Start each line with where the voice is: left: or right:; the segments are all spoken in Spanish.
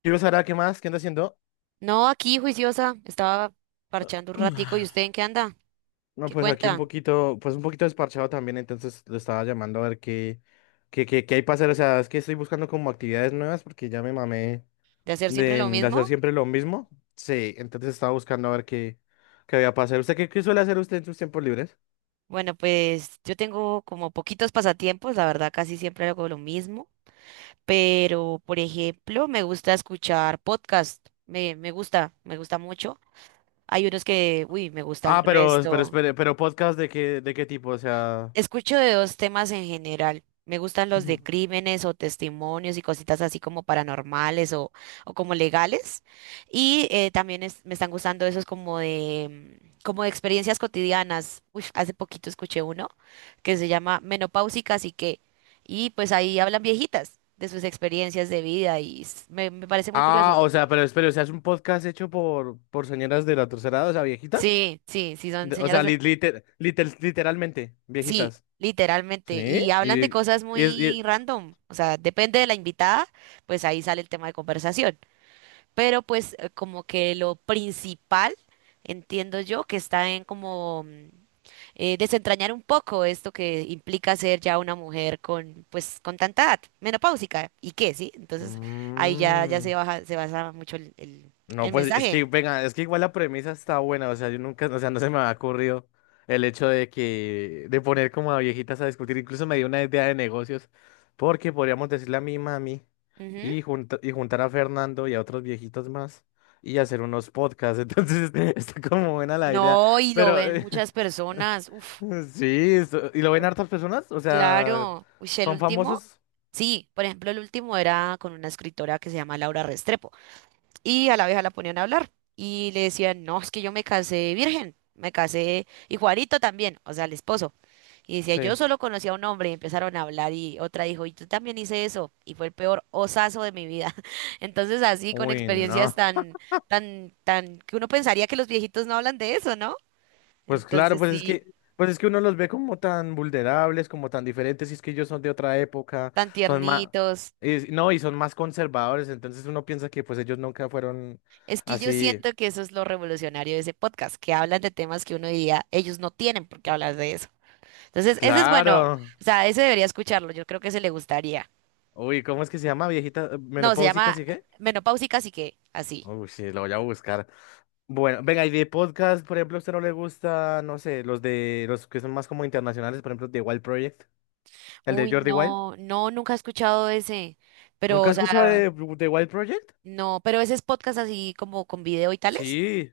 left: Quiero saber a qué más, qué anda haciendo.
right: No, aquí juiciosa, estaba parchando un ratico. ¿Y usted en qué anda?
left: No,
right: ¿Qué
left: pues aquí un
right: cuenta?
left: poquito, pues un poquito desparchado también, entonces lo estaba llamando a ver qué, qué hay para hacer. O sea, es que estoy buscando como actividades nuevas porque ya me mamé
right: ¿De hacer siempre lo
left: de hacer
right: mismo?
left: siempre lo mismo. Sí, entonces estaba buscando a ver qué, qué había para hacer. ¿Usted qué, qué suele hacer usted en sus tiempos libres?
right: Bueno, pues yo tengo como poquitos pasatiempos, la verdad casi siempre hago lo mismo, pero por ejemplo me gusta escuchar podcast, me gusta, me gusta mucho. Hay unos que, uy, me gustan
left: Ah, pero
right: resto.
left: espere, pero podcast de qué tipo, o sea.
right: Escucho de dos temas en general. Me gustan los de
left: Ujú.
right: crímenes o testimonios y cositas así como paranormales o como legales. Y también me están gustando esos como de, como de experiencias cotidianas. Uy, hace poquito escuché uno que se llama Menopáusicas y que, y pues ahí hablan viejitas de sus experiencias de vida y me parece muy curioso.
left: Ah, o sea, pero espere, o sea, es un podcast hecho por señoras de la tercera edad, o sea, viejita.
right: Sí, sí, sí, son señoras.
left: Literalmente,
right: Sí,
left: viejitas.
right: literalmente.
left: ¿Sí?
right: Y hablan
left: Y,
right: de cosas
left: es- y-
right: muy random. O sea, depende de la invitada, pues ahí sale el tema de conversación. Pero pues como que lo principal, entiendo yo, que está en como desentrañar un poco esto que implica ser ya una mujer con, pues, con tanta edad, menopáusica. ¿Y qué? Sí. Entonces ahí ya
left: mm,
right: se baja, se basa mucho el
left: no,
right: el
left: pues es
right: mensaje.
left: que, venga, es que igual la premisa está buena, o sea, yo nunca, o sea, no se me ha ocurrido el hecho de que, de poner como a viejitas a discutir, incluso me dio una idea de negocios, porque podríamos decirle a mi mami
right: Ujú.
left: y, y juntar a Fernando y a otros viejitos más y hacer unos podcasts, entonces este, está como buena la idea,
right: No, y lo
left: pero
right: ven muchas personas. Uf.
left: sí, ¿y lo ven hartas personas? O sea,
right: Claro, uy, sí, el
left: ¿son
right: último,
left: famosos?
right: sí, por ejemplo, el último era con una escritora que se llama Laura Restrepo y a la vieja la ponían a hablar y le decían, no, es que yo me casé virgen, me casé y Juanito también, o sea, el esposo. Y decía, yo
left: Sí.
right: solo conocí a un hombre y empezaron a hablar y otra dijo, y tú también hice eso y fue el peor osazo de mi vida. Entonces, así con
left: Uy,
right: experiencias.
left: no.
right: Wow. Tan, tan, que uno pensaría que los viejitos no hablan de eso, ¿no?
left: Pues claro,
right: Entonces, sí,
left: pues es que uno los ve como tan vulnerables, como tan diferentes, y es que ellos son de otra época,
right: tan
left: son más,
right: tiernitos.
left: no, y son más conservadores, entonces uno piensa que pues ellos nunca fueron
right: Es que yo
left: así.
right: siento que eso es lo revolucionario de ese podcast, que hablan de temas que uno diría, ellos no tienen por qué hablar de eso. Entonces, ese es bueno. Claro,
left: Claro.
right: o sea, ese debería escucharlo, yo creo que se le gustaría.
left: Uy, ¿cómo es que se llama? Viejita
right: No, se
left: menopáusica,
right: llama
left: ¿sí qué?
right: Menopáusicas y que, así.
left: Uy, sí, lo voy a buscar. Bueno, venga, y de podcast, por ejemplo, ¿a usted no le gusta, no sé, los de los que son más como internacionales, por ejemplo, The Wild Project? ¿El de
right: Uy,
left: Jordi Wild?
right: no, no, nunca he escuchado ese, pero,
left: ¿Nunca
right: o
left: has escuchado
right: sea,
left: de The Wild Project?
right: no, pero ese es podcast así como con video y tales.
left: Sí.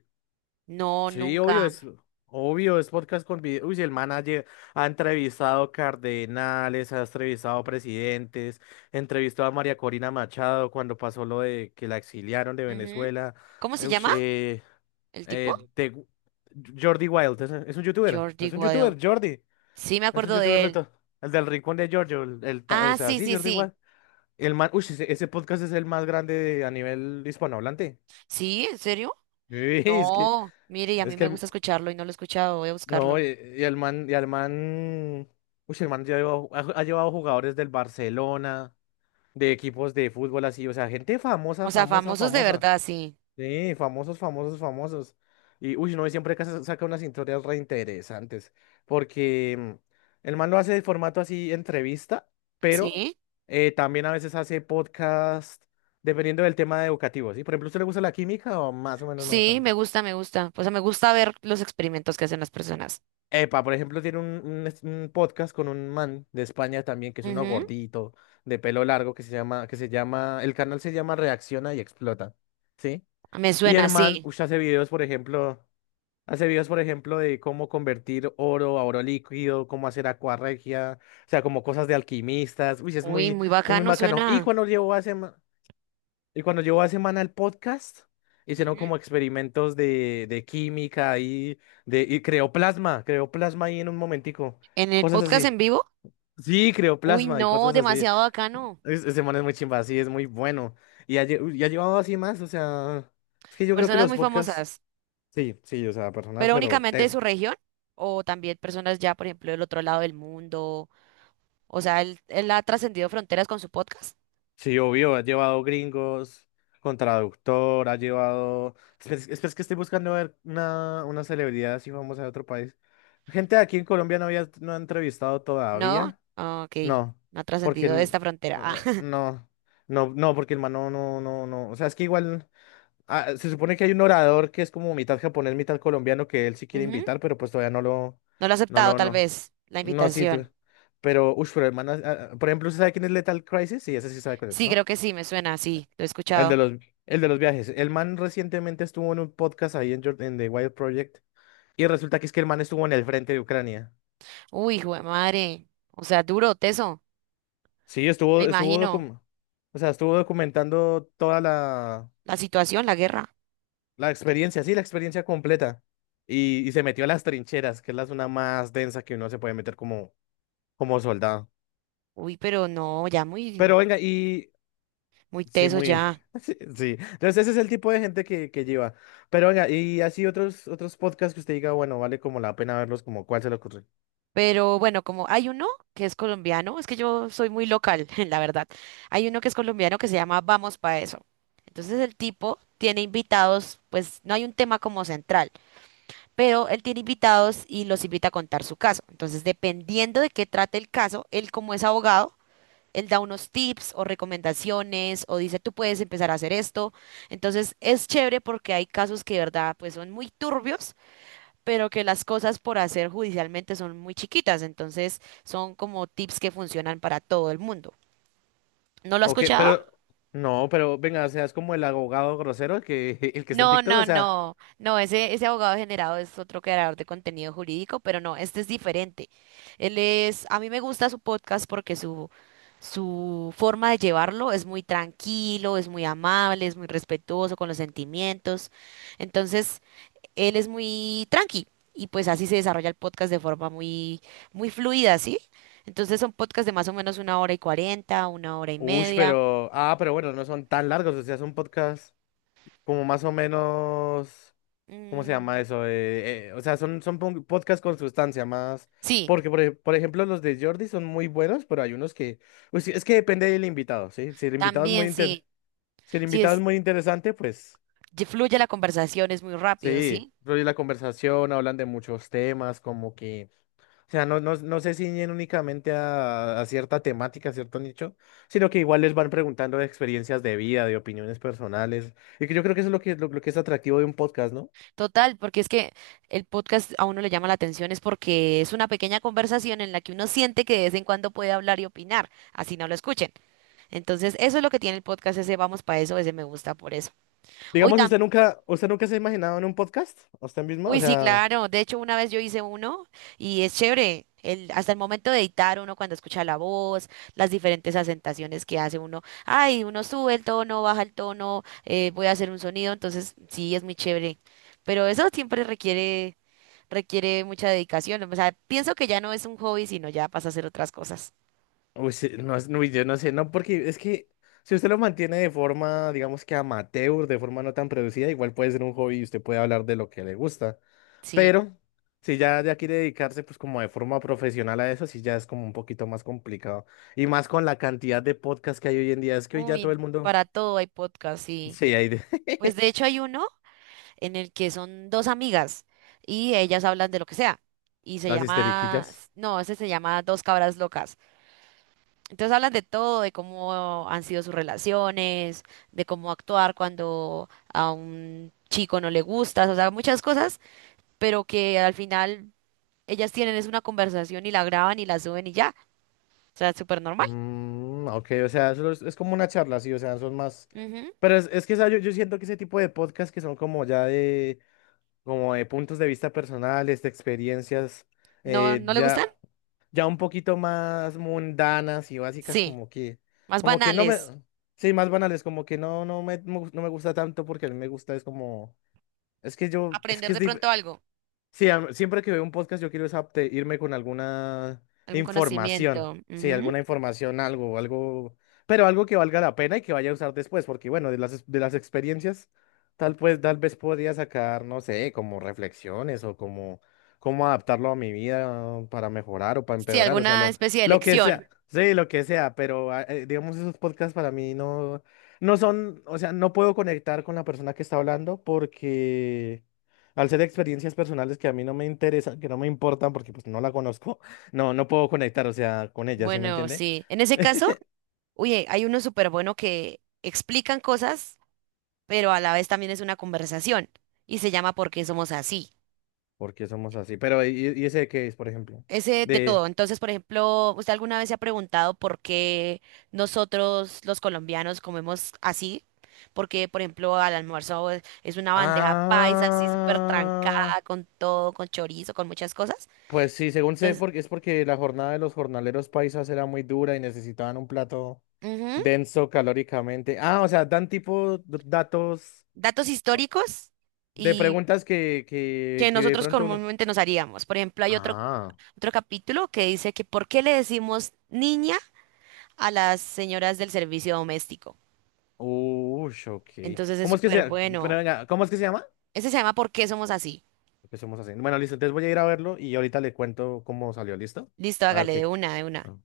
right: No,
left: Sí,
right: nunca.
left: obvio, es podcast con video. Uy, si el manager ha entrevistado cardenales, ha entrevistado presidentes, entrevistó a María Corina Machado cuando pasó lo de que la exiliaron de
right: Ujú.
left: Venezuela.
right: ¿Cómo se
left: Ush,
right: llama el tipo?
left: eh, de- Jordi Wild,
right: Jordi
left: es un
right: Wild.
left: youtuber, Jordi,
right: Sí, me
left: es un
right: acuerdo
left: youtuber
right: de
left: de
right: él.
left: todo. El del rincón de Giorgio, o
right: Ah,
left: sea,
right: sí,
left: sí,
right: sí,
left: Jordi
right: sí.
left: Wild. El man, uy, ese podcast es el más grande a nivel hispanohablante.
right: Sí, ¿en serio?
left: Uy,
right: No, mire, y a mí
left: es que
right: me gusta escucharlo y no lo he escuchado, voy a
left: no,
right: buscarlo.
left: y el man, uy, el man ha llevado jugadores del Barcelona, de equipos de fútbol así, o sea, gente
right: O
left: famosa,
right: sea,
left: famosa,
right: famosos de
left: famosa.
right: verdad, sí.
left: Sí, famosos, famosos, famosos. Y uy, no, y siempre que saca unas historias re interesantes, porque el man lo hace de formato así, entrevista, pero
right: Sí,
left: también a veces hace podcast, dependiendo del tema educativo, ¿sí? Por ejemplo, ¿a ¿usted le gusta la química o más o menos no
right: sí, me
left: tanto?
right: gusta, me gusta. O sea, me gusta ver los experimentos que hacen las personas.
left: Epa, por ejemplo, tiene un, un podcast con un man de España también, que es uno
right: Ujú.
left: gordito, de pelo largo, que se llama, el canal se llama Reacciona y Explota, ¿sí?
right: Me
left: Y el
right: suena,
left: man,
right: sí.
left: ush, hace videos, por ejemplo, hace videos, por ejemplo, de cómo convertir oro a oro líquido, cómo hacer acuarregia, o sea, como cosas de alquimistas, uy,
right: Uy, muy
left: es muy
right: bacano
left: bacano. Y
right: suena.
left: y cuando llevo a semana el podcast, hicieron
right: Ujú.
left: como experimentos de química y creó plasma ahí en un momentico,
right: ¿En el
left: cosas
right: podcast
left: así.
right: en vivo?
left: Sí, creó
right: Uy,
left: plasma y
right: no,
left: cosas así.
right: demasiado bacano.
left: Ese man es muy chimba, sí, es muy bueno. Y y ha llevado así más, o sea, es que yo creo que
right: Personas
left: los
right: muy
left: podcasts,
right: famosas,
left: sí, sí, o sea, personas,
right: pero
left: pero
right: únicamente de
left: tesos.
right: su región o también personas ya, por ejemplo, del otro lado del mundo. O sea, él ha trascendido fronteras con su podcast.
left: Sí, obvio, ha llevado gringos con traductor, ha llevado... espera, es que estoy buscando ver una celebridad así famosa de otro país. Gente de aquí en Colombia no había, no ha entrevistado
right: ¿No?
left: todavía.
right: Ah, ok,
left: No,
right: no ha
left: porque
right: trascendido
left: el...
right: esta frontera.
left: ah, no, no, no, porque el man no, no, no, no. O sea, es que igual... ah, se supone que hay un orador que es como mitad japonés, mitad colombiano que él sí quiere
right: Ujú.
left: invitar, pero pues todavía no lo...
right: No lo ha
left: No
right: aceptado,
left: lo,
right: tal
left: no.
right: vez, la
left: No, sí, tú.
right: invitación.
left: Pero, uff, pero el man... ah, ah, por ejemplo, ¿usted sabe quién es Lethal Crisis? Sí, ese sí sabe cuál es,
right: Sí,
left: ¿no?
right: creo que sí, me suena, sí, lo he
left: El
right: escuchado.
left: de los, el de los viajes. El man recientemente estuvo en un podcast ahí en, en The Wild Project y resulta que es que el man estuvo en el frente de Ucrania.
right: Uy, hijo de madre. O sea, duro, teso,
left: Sí,
right: me
left: estuvo,
right: imagino.
left: o sea, estuvo documentando toda la,
right: La situación, la guerra.
left: la experiencia, sí, la experiencia completa. Y se metió a las trincheras, que es la zona más densa que uno se puede meter como, como soldado.
right: Uy, pero no, ya
left: Pero
right: muy,
left: venga, y
right: muy
left: sí,
right: teso
left: muy...
right: ya.
left: sí, sí. Entonces ese es el tipo de gente que lleva. Pero venga, y así otros, otros podcasts que usted diga, bueno, vale como la pena verlos, como cuál se le ocurre.
right: Pero bueno, como hay uno que es colombiano, es que yo soy muy local, la verdad. Hay uno que es colombiano que se llama Vamos Pa' Eso. Entonces el tipo tiene invitados, pues no hay un tema como central. Pero él tiene invitados y los invita a contar su caso. Entonces, dependiendo de qué trate el caso, él como es abogado, él da unos tips o recomendaciones o dice, tú puedes empezar a hacer esto. Entonces, es chévere porque hay casos que de verdad pues son muy turbios, pero que las cosas por hacer judicialmente son muy chiquitas. Entonces, son como tips que funcionan para todo el mundo. ¿No lo has
left: Ok,
right: escuchado?
left: pero no, pero venga, o sea, es como el abogado grosero que el que está en
right: No,
left: TikTok, o
right: no,
left: sea,
right: no, no, ese abogado generado es otro creador de contenido jurídico, pero no, este es diferente. Él es, a mí me gusta su podcast porque su forma de llevarlo es muy tranquilo, es muy amable, es muy respetuoso con los sentimientos. Entonces, él es muy tranqui y pues así se desarrolla el podcast de forma muy, muy fluida, ¿sí? Entonces son podcasts de más o menos una hora y cuarenta, una hora y
left: ush,
right: media.
left: pero ah, pero bueno, no son tan largos, o sea, son podcasts como más o menos, ¿cómo se llama
right: Mm,
left: eso? O sea, podcasts con sustancia más,
right: sí,
left: porque por, por ejemplo los de Jordi son muy buenos, pero hay unos que, pues, sí, es que depende del invitado, ¿sí? Si el invitado es muy
right: también
left: inter,
right: sí.
left: si el
right: Sí,
left: invitado es muy interesante, pues
right: fluye la conversación, es muy rápido,
left: sí,
right: ¿sí?
left: fluye la conversación, hablan de muchos temas, como que o sea, no, no, no se ciñen únicamente a cierta temática, a cierto nicho, sino que igual les van preguntando de experiencias de vida, de opiniones personales, y que yo creo que eso es lo que, lo que es atractivo de un podcast, ¿no?
right: Total, porque es que el podcast a uno le llama la atención, es porque es una pequeña conversación en la que uno siente que de vez en cuando puede hablar y opinar, así no lo escuchen. Entonces, eso es lo que tiene el podcast, ese vamos para eso, ese me gusta por eso. Hoy.
left: Digamos, ¿usted nunca se ha imaginado en un podcast? ¿Usted mismo? O
right: Uy, sí,
left: sea,
right: claro. De hecho, una vez yo hice uno y es chévere. El, hasta el momento de editar uno cuando escucha la voz, las diferentes acentuaciones que hace uno. Ay, uno sube el tono, baja el tono, voy a hacer un sonido. Entonces, sí, es muy chévere. Pero eso requiere mucha dedicación. O sea, pienso que ya no es un hobby, sino ya pasa a hacer otras cosas.
left: uy, sí, no, uy, yo no sé, no, porque es que si usted lo mantiene de forma, digamos que amateur, de forma no tan producida, igual puede ser un hobby y usted puede hablar de lo que le gusta.
right: Sí.
left: Pero si ya, ya quiere dedicarse pues como de forma profesional a eso, sí ya es como un poquito más complicado. Y más con la cantidad de podcasts que hay hoy en día, es que hoy ya todo el
right: Uy,
left: mundo...
right: para todo hay podcast, sí.
left: Sí, hay de...
right: Pues de hecho hay uno en el que son dos amigas y ellas hablan de lo que sea. Y se
left: las
right: llama,
left: histeriquillas.
right: no, ese se llama Dos Cabras Locas. Entonces hablan de todo, de cómo han sido sus relaciones, de cómo actuar cuando a un chico no le gustas, o sea, muchas cosas, pero que al final ellas tienen es una conversación y la graban y la suben y ya. O sea, es súper normal.
left: Mm, ok, o sea, eso es como una charla, sí, o sea, son más...
right: Ujú.
left: Pero es que ¿sabe? Yo siento que ese tipo de podcasts que son como ya de, como de puntos de vista personales, de experiencias,
right: ¿No, no le
left: ya...
right: gustan?
left: ya un poquito más mundanas y básicas,
right: Sí, más
left: como que no me,
right: banales.
left: sí, más banales, como que no, no me gusta tanto porque a mí me gusta, es como, es que yo, es
right: Aprender
left: que es
right: de pronto
left: difícil,
right: algo,
left: sí, siempre que veo un podcast yo quiero es irme con alguna
right: algún
left: información,
right: conocimiento.
left: sí,
right: Ujú.
left: alguna información, algo, algo, pero algo que valga la pena y que vaya a usar después, porque bueno, de las, de las experiencias, tal pues, tal vez podría sacar, no sé, como reflexiones o como cómo adaptarlo a mi vida para mejorar o para
right: Sí,
left: empeorar, o sea,
right: alguna especie de
left: lo que sea,
right: lección.
left: sí, lo que sea, pero ah, digamos esos podcasts para mí no, no son, o sea, no puedo conectar con la persona que está hablando porque... Al ser experiencias personales que a mí no me interesan, que no me importan porque pues no la conozco, no, no puedo conectar, o sea, con ella, ¿sí me
right: Bueno,
left: entiende?
right: sí. En ese caso, oye, hay uno súper bueno que explican cosas, pero a la vez también es una conversación y se llama ¿Por qué somos así?
left: Porque somos así. Pero, y ese qué es, por ejemplo?
right: Ese de
left: De,
right: todo. Entonces, por ejemplo, ¿usted alguna vez se ha preguntado por qué nosotros los colombianos comemos así? Porque, por ejemplo, al almuerzo es una bandeja paisa así súper
left: ah,
right: trancada con todo, con chorizo, con muchas cosas.
left: pues sí, según sé,
right: Entonces,
left: porque es porque la jornada de los jornaleros paisas era muy dura y necesitaban un plato
right: ujú,
left: denso calóricamente. Ah, o sea, dan tipo datos
right: datos históricos
left: de
right: y
left: preguntas que,
right: que
left: que de
right: nosotros
left: pronto uno.
right: comúnmente nos haríamos. Por ejemplo, hay otro
left: Ah,
right: otro capítulo que dice que ¿por qué le decimos niña a las señoras del servicio doméstico?
left: uy, ok.
right: Entonces es
left: ¿Cómo es que
right: súper
left: se, pero
right: bueno.
left: venga, ¿cómo es que se llama?
right: Ese se llama ¿Por qué somos así?
left: Empecemos así. Bueno, listo. Entonces voy a ir a verlo y ahorita le cuento cómo salió. ¿Listo?
right: Listo,
left: A ver
right: hágale de
left: qué.
right: una, de una.
left: Ah.